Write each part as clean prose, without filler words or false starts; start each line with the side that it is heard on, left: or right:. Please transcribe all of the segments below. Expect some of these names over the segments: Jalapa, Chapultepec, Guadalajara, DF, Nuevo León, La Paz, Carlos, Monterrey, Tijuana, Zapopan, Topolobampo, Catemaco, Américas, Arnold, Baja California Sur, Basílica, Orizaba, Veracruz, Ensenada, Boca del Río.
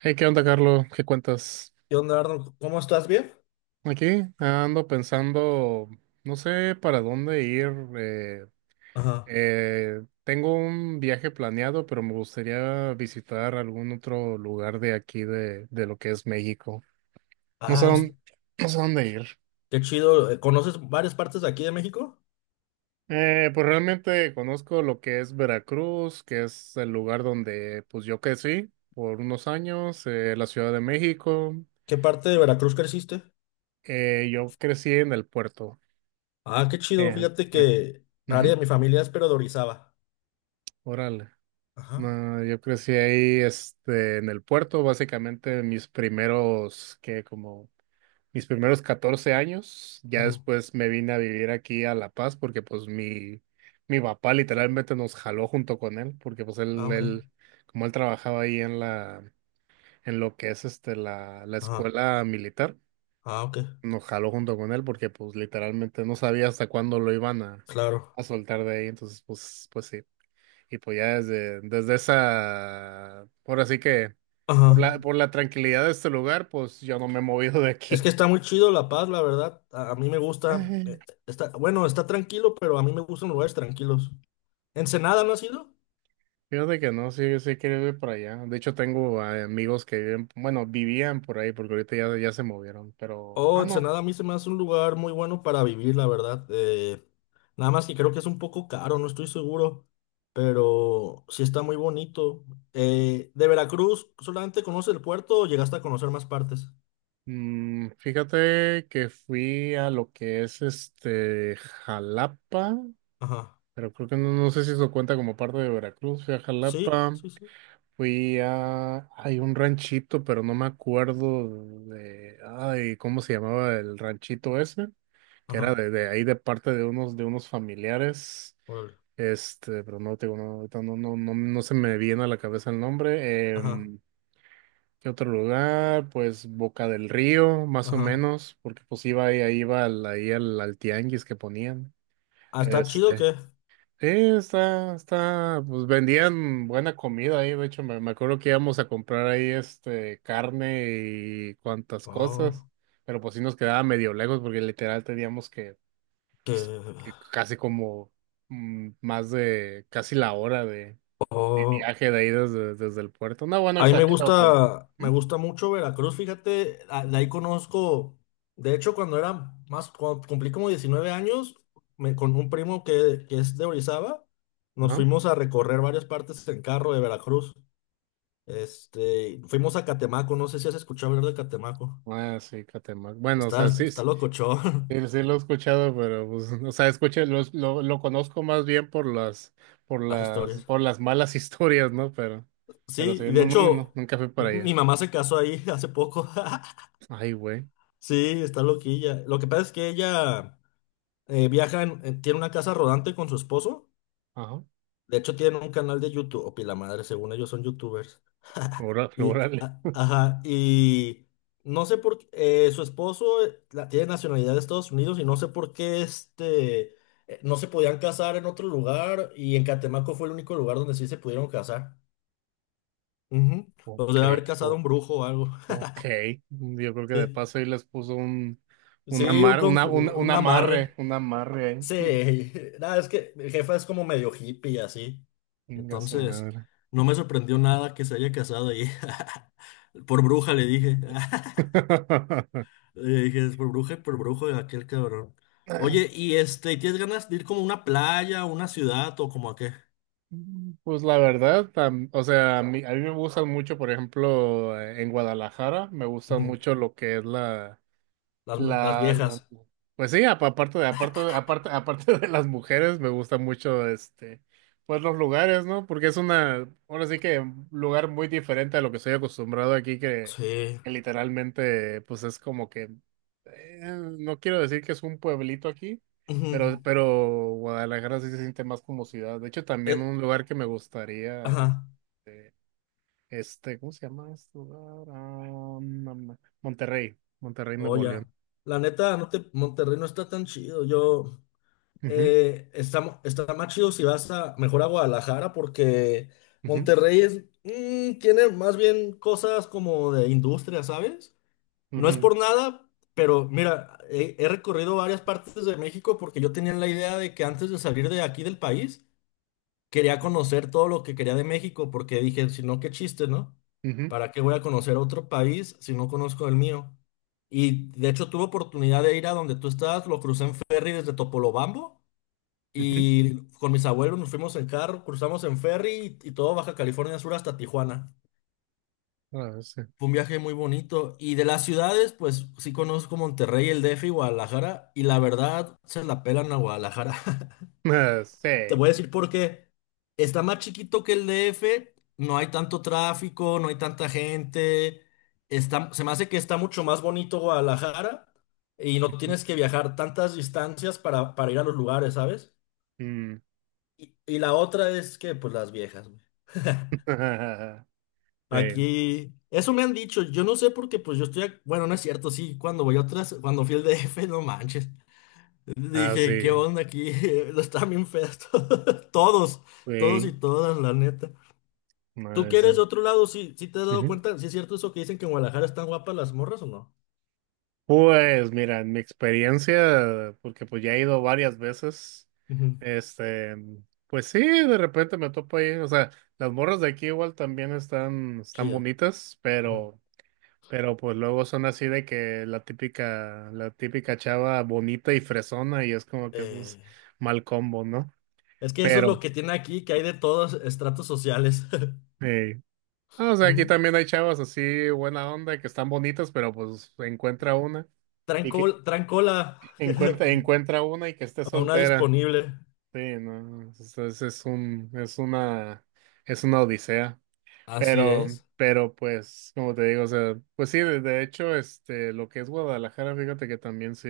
right: Hey, ¿qué onda, Carlos? ¿Qué cuentas?
left: ¿Qué onda, Arnold? ¿Cómo estás? ¿Bien?
right: Aquí ando pensando, no sé para dónde ir. eh,
left: Ajá.
right: tengo un viaje planeado, pero me gustaría visitar algún otro lugar de aquí, de lo que es México. No sé
left: Ah,
right: dónde, no sé dónde ir.
left: qué chido. ¿Conoces varias partes de aquí de México?
right: Pues realmente conozco lo que es Veracruz, que es el lugar donde pues yo crecí por unos años, la Ciudad de México.
left: ¿Qué parte de Veracruz creciste?
right: Yo crecí en el puerto.
left: Ah, qué chido.
right: Eh,
left: Fíjate
right: eh,
left: que área
right: ujú.
left: de mi familia es pero de Orizaba.
right: Órale.
left: Ajá.
right: No, yo crecí ahí, este, en el puerto, básicamente mis primeros 14 años. Ya
left: Ujú.
right: después me vine a vivir aquí a La Paz porque pues mi papá literalmente nos jaló junto con él, porque pues
left: Ah,
right: él,
left: ok.
right: él, como él trabajaba ahí en lo que es este, la
left: Ajá.
right: escuela militar,
left: Ah, ok.
right: nos jaló junto con él porque pues literalmente no sabía hasta cuándo lo iban a,
left: Claro.
right: a soltar de ahí. Entonces, pues sí. Y pues ya desde esa, por así que, por
left: Ajá.
right: la, por la tranquilidad de este lugar, pues yo no me he movido de
left: Es que
right: aquí.
left: está muy chido La Paz, la verdad. A mí me gusta.
right: Ujú.
left: Está, bueno, está tranquilo, pero a mí me gustan lugares tranquilos. ¿Ensenada no has ido?
right: Fíjate que no, sí, sí quiero ir para allá. De hecho, tengo amigos que viven, bueno, vivían por ahí, porque ahorita ya se movieron, pero,
left: Oh,
right: ah, no.
left: Ensenada a mí se me hace un lugar muy bueno para vivir, la verdad. Nada más que creo que es un poco caro, no estoy seguro, pero sí está muy bonito. ¿De Veracruz solamente conoces el puerto o llegaste a conocer más partes?
right: Fíjate que fui a lo que es este Jalapa,
left: Ajá.
right: pero creo que no sé si eso cuenta como parte de Veracruz. Fui a
left: Sí,
right: Jalapa.
left: sí, sí.
right: Hay un ranchito, pero no me acuerdo de, ay, ¿cómo se llamaba el ranchito ese? Que era
left: Ajá.
right: de ahí de parte de unos familiares,
left: Órale.
right: este, pero no, te digo, no, ahorita no se me viene a la cabeza el nombre.
left: Ajá,
right: ¿Qué otro lugar? Pues Boca del Río, más o
left: ajá.
right: menos, porque pues iba ahí, ahí iba al, ahí al, al tianguis que ponían.
left: ¿Ah, está chido o
right: este
left: qué?
right: Sí, pues vendían buena comida ahí, de hecho me acuerdo que íbamos a comprar ahí este carne y cuantas cosas,
left: Oh,
right: pero pues sí nos quedaba medio lejos porque literal teníamos pues,
left: que.
right: que casi como más de casi la hora de
left: Oh.
right: viaje de ahí desde el puerto. No, bueno,
left: A mí
right: exagero, pero.
left: me
right: ¿Mm?
left: gusta mucho Veracruz, fíjate, de ahí conozco, de hecho cuando era más, cuando cumplí como 19 años, con un primo que es de Orizaba, nos
right: Ajá.
left: fuimos a recorrer varias partes en carro de Veracruz. Fuimos a Catemaco, no sé si has escuchado hablar de Catemaco.
right: Ah, sí, Catemaco. Bueno, o
left: Está,
right: sea, sí,
left: está
right: sí.
left: locochón.
right: Sí, sí lo he escuchado, pero pues, o sea, escuché, lo conozco más bien por las, por
left: Las
right: las,
left: historias.
right: por las malas historias, ¿no? Pero sí,
left: Sí, y de
right: no, no, no,
left: hecho,
right: nunca fui
left: mi
right: para
left: mi
right: allá.
left: mamá se casó ahí hace poco.
right: Ay, güey.
left: Sí, está loquilla. Lo que pasa es que ella. Viajan, tiene una casa rodante con su esposo.
right: Ajá.
left: De hecho, tienen un canal de YouTube. O pila madre, según ellos son youtubers. Y,
right: Órale.
left: ajá, y no sé por qué. Su esposo tiene nacionalidad de Estados Unidos y no sé por qué no se podían casar en otro lugar. Y en Catemaco fue el único lugar donde sí se pudieron casar. Ujú.
right: Ok,
left: Los debe haber casado
right: o-
left: un brujo o algo.
right: ok. Yo creo que de
left: Sí,
right: paso ahí les puso
left: sí,
right: un amar, una,
left: un amarre.
right: un amarre ahí.
left: Sí, nada, es que mi jefa es como medio hippie y así.
right: Venga su
left: Entonces,
right: madre.
left: no me sorprendió nada que se haya casado ahí. Por bruja le dije. Le dije, es por bruja y por brujo de aquel cabrón. Oye, y ¿tienes ganas de ir como a una playa, a una ciudad o como a qué?
right: Pues la verdad, o sea, a mí me gustan mucho, por ejemplo, en Guadalajara, me gusta
left: Ujú.
right: mucho lo que es
left: Las
right: la, la-
left: viejas.
right: pues sí, aparte de las mujeres, me gusta mucho este, pues los lugares, ¿no? Porque ahora sí que un lugar muy diferente a lo que estoy acostumbrado aquí, que,
left: Sí.
right: que literalmente, pues es como que, eh, no quiero decir que es un pueblito aquí,
left: Ujú.
right: pero Guadalajara sí se siente más como ciudad. De hecho, también
left: Eh,
right: un lugar que me gustaría,
left: ajá.
right: este, ¿cómo se llama este lugar? Ah, no, Monterrey,
left: Oh,
right: Nuevo León.
left: ya. La neta, Monterrey no está tan chido. Yo.
right: Ujú,
left: Está, está más chido si vas a mejor a Guadalajara porque
right: ujú.
left: Monterrey tiene más bien cosas como de industria, ¿sabes? No es
right: Ujú,
left: por nada, pero mira, he recorrido varias partes de México porque yo tenía la idea de que antes de salir de aquí del país quería conocer todo lo que quería de México porque dije, si no, qué chiste, ¿no?
right: ujú,
left: ¿Para qué voy a conocer otro país si no conozco el mío? Y de hecho tuve oportunidad de ir a donde tú estás, lo crucé en ferry desde Topolobampo.
right: ujú.
left: Y con mis abuelos nos fuimos en carro, cruzamos en ferry y todo Baja California Sur hasta Tijuana.
right: Ah, sí.
left: Fue un viaje muy bonito. Y de las ciudades, pues sí conozco Monterrey, el DF y Guadalajara. Y la verdad, se la pelan a Guadalajara.
right: Ah,
left: Te
right: sí.
left: voy a decir por qué. Está más chiquito que el DF, no hay tanto tráfico, no hay tanta gente. Se me hace que está mucho más bonito Guadalajara y no tienes que viajar tantas distancias para ir a los lugares, ¿sabes?
right: Mm.
left: Y la otra es que, pues las viejas.
right: Sí.
left: Aquí, eso me han dicho, yo no sé por qué, pues yo estoy, bueno, no es cierto, sí, cuando voy a otras, cuando fui al DF, no manches,
right: Ah,
left: dije, ¿qué
right: sí.
left: onda aquí? Están bien feas todas, todos, todos
right: Sí.
left: y todas, la neta. ¿Tú
right: Ah,
left: que
right: sí.
left: eres de otro lado, sí, sí te has dado
right: Ujú.
left: cuenta, si es cierto eso que dicen que en Guadalajara están guapas las morras o no?
right: Pues mira, en mi experiencia, porque pues ya he ido varias veces,
left: Ujú,
right: este, pues sí, de repente me topo ahí, o sea, las morras de aquí igual también están
left: sí,
right: bonitas,
left: ujú.
right: pero pues luego son así de que la típica chava bonita y fresona y es como que
left: Eh,
right: pues mal combo, ¿no?
left: es que eso es
right: Pero,
left: lo que tiene aquí, que hay de todos estratos sociales.
right: eh, ah, o sea, aquí
left: Ujú.
right: también hay chavas así buena onda que están bonitas, pero pues encuentra una
left: Traen
right: y que
left: traen cola
right: encuentra una y que esté
left: a una
right: soltera.
left: disponible.
right: Sí, no, es una odisea.
left: Así
right: Pero,
left: es.
right: pero pues, como te digo, o sea, pues sí, de hecho, este, lo que es Guadalajara, fíjate que también sí.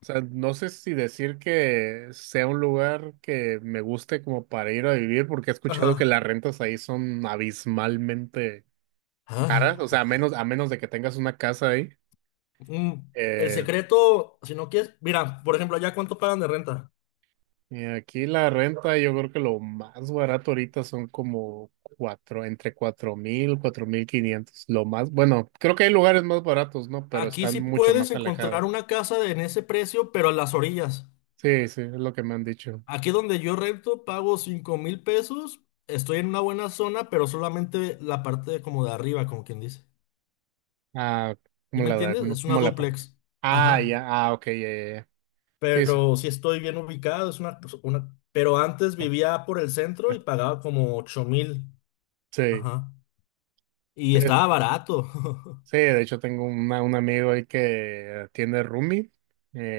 right: O sea, no sé si decir que sea un lugar que me guste como para ir a vivir, porque he escuchado que
left: Ajá.
right: las rentas ahí son abismalmente caras, o sea,
left: Ah,
right: a menos de que tengas una casa ahí.
left: mm, el
right: Eh,
left: secreto, si no quieres, mira, por ejemplo, allá cuánto pagan de renta.
right: y aquí la renta, yo creo que lo más barato ahorita son como entre 4,000, 4,500. Bueno, creo que hay lugares más baratos, ¿no? Pero
left: Aquí
right: están
left: sí
right: mucho
left: puedes
right: más alejados.
left: encontrar una casa en ese precio, pero a las orillas.
right: Sí, sí, es lo que me han dicho.
left: Aquí donde yo rento pago 5,000 pesos. Estoy en una buena zona, pero solamente la parte como de arriba, como quien dice.
right: Ah,
left: ¿Sí
right: ¿cómo
left: me
right: la da?
left: entiendes?
right: ¿Cómo,
left: Es una
right: cómo la paga?
left: duplex.
right: Ah,
left: Ajá.
right: ya, ah, ok, ya, ya, ya. Sí, sí.
left: Pero sí estoy bien ubicado, es una, pues, una. Pero antes vivía por el centro y pagaba como 8,000. Ajá. Y
right: Sí.
left: estaba barato.
right: Sí, de hecho tengo un amigo ahí que tiene roomie.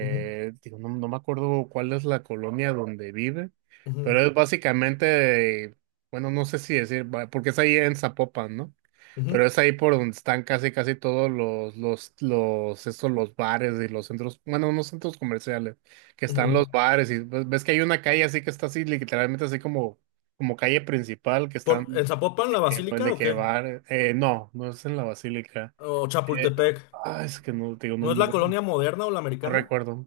left: Ujú,
right: digo, no me acuerdo cuál es la colonia donde vive,
left: ujú,
right: pero es básicamente, bueno, no sé si decir, porque es ahí en Zapopan, ¿no?
left: ujú.
right: Pero es ahí por donde están casi, casi todos los bares y los centros, bueno, unos centros comerciales, que están
left: Ujú.
right: los bares y pues, ves que hay una calle así que está así, literalmente así como calle principal, que están,
left: ¿En Zapopan la
right: pues,
left: Basílica
right: de
left: o
right: que
left: qué?
right: bar, no, no es en la Basílica.
left: ¿O
right: Eh,
left: Chapultepec?
right: ah, es que no, te digo, no,
left: ¿No es
right: no,
left: la colonia
right: no
left: moderna o la americana?
right: recuerdo.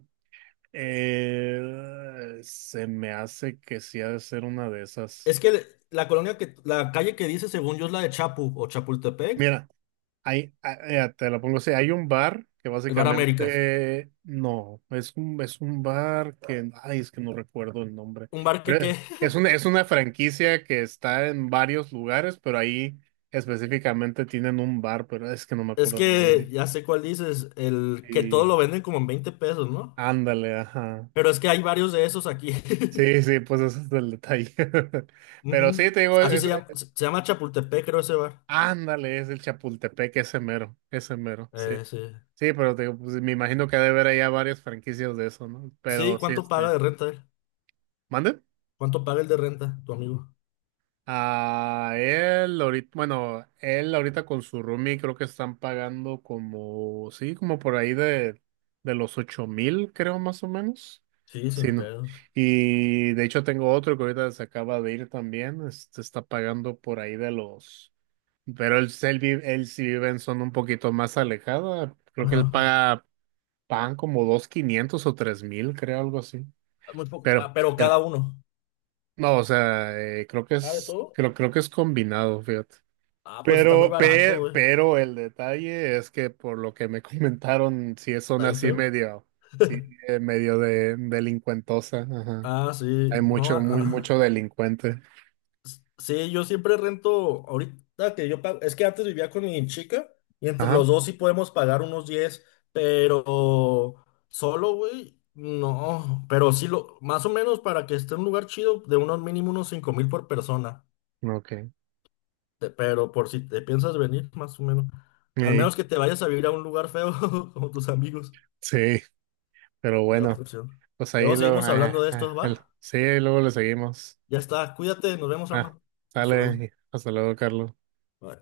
right: Se me hace que sí ha de ser una de esas.
left: Es que la colonia que, la calle que dice, según yo, es la de Chapu o Chapultepec,
right: Mira, te la pongo así, hay un bar que
left: el Bar Américas.
right: básicamente, no, es un bar que, ay, es que no recuerdo el nombre.
left: Un bar que,
right: Pero
left: qué.
right: es es una, es una franquicia que está en varios lugares, pero ahí específicamente tienen un bar, pero es que no me
left: Es
right: acuerdo el
left: que
right: nombre.
left: ya sé cuál dices, el que todo
right: Y
left: lo venden como en 20 pesos, ¿no?
right: ándale, ajá.
left: Pero es que hay varios de esos aquí.
right: Sí, sí, pues ese es el detalle. Pero
left: Ujú.
right: sí, te digo,
left: Así se llama, se llama Chapultepec, creo, ese bar.
right: ándale, es el Chapultepec, ese mero, sí.
left: Sí.
right: Sí, pero te digo, pues me imagino que ha de haber allá varias franquicias de eso, ¿no?
left: Sí,
right: Pero sí,
left: ¿cuánto
right: este,
left: paga de renta él?
right: ¿mande?
left: ¿Cuánto paga el de renta, tu amigo?
right: Ah, él ahorita con su roomie creo que están pagando como, sí, como por ahí de los 8,000, creo, más o menos.
left: Sí,
right: Sí,
left: sin
right: ¿no?
left: pedos.
right: Y de hecho tengo otro que ahorita se acaba de ir también, este, está pagando por ahí de los. Pero él sí vive en zona un poquito más alejada. Creo que él
left: Ajá.
right: pagan como 2,500 o 3,000, creo, algo así.
left: Muy poco.
right: Pero,
left: Ah, pero
right: pero,
left: cada uno.
right: no, o sea, creo que
left: Ah, de
right: es,
left: todo.
right: creo, creo que es combinado, fíjate.
left: Ah, pues está muy
right: Pero,
left: barato,
right: pe-
left: güey.
right: pero el detalle es que por lo que me comentaron, sí es
left: Está
right: zona
left: bien
right: así
left: feo.
right: medio, sí, medio de delincuentosa, ajá.
left: Ah,
right: Hay
left: sí. No, ah.
right: mucho
left: Ah.
right: delincuente.
left: Sí, yo siempre rento. Ahorita que yo pago. Es que antes vivía con mi chica. Y entre
right: Ajá.
left: los dos sí podemos pagar unos 10. Pero solo, güey. No. Pero sí lo. Más o menos para que esté en un lugar chido, de unos mínimo unos 5,000 por persona.
right: Ok.
left: Pero por si te piensas venir, más o menos. Al
right: Ey,
left: menos que te vayas a vivir a un lugar feo, como tus amigos.
right: sí, pero
left: La otra
right: bueno.
left: opción.
right: Pues ahí
left: Luego
right: lo,
left: seguimos
right: ay, ay,
left: hablando de
right: ay,
left: estos, ¿va?
right: sí, luego le seguimos.
left: Ya está. Cuídate, nos vemos,
right: Ah,
left: Arno. Hasta luego.
right: sale, hasta luego, Carlos.
left: Bye.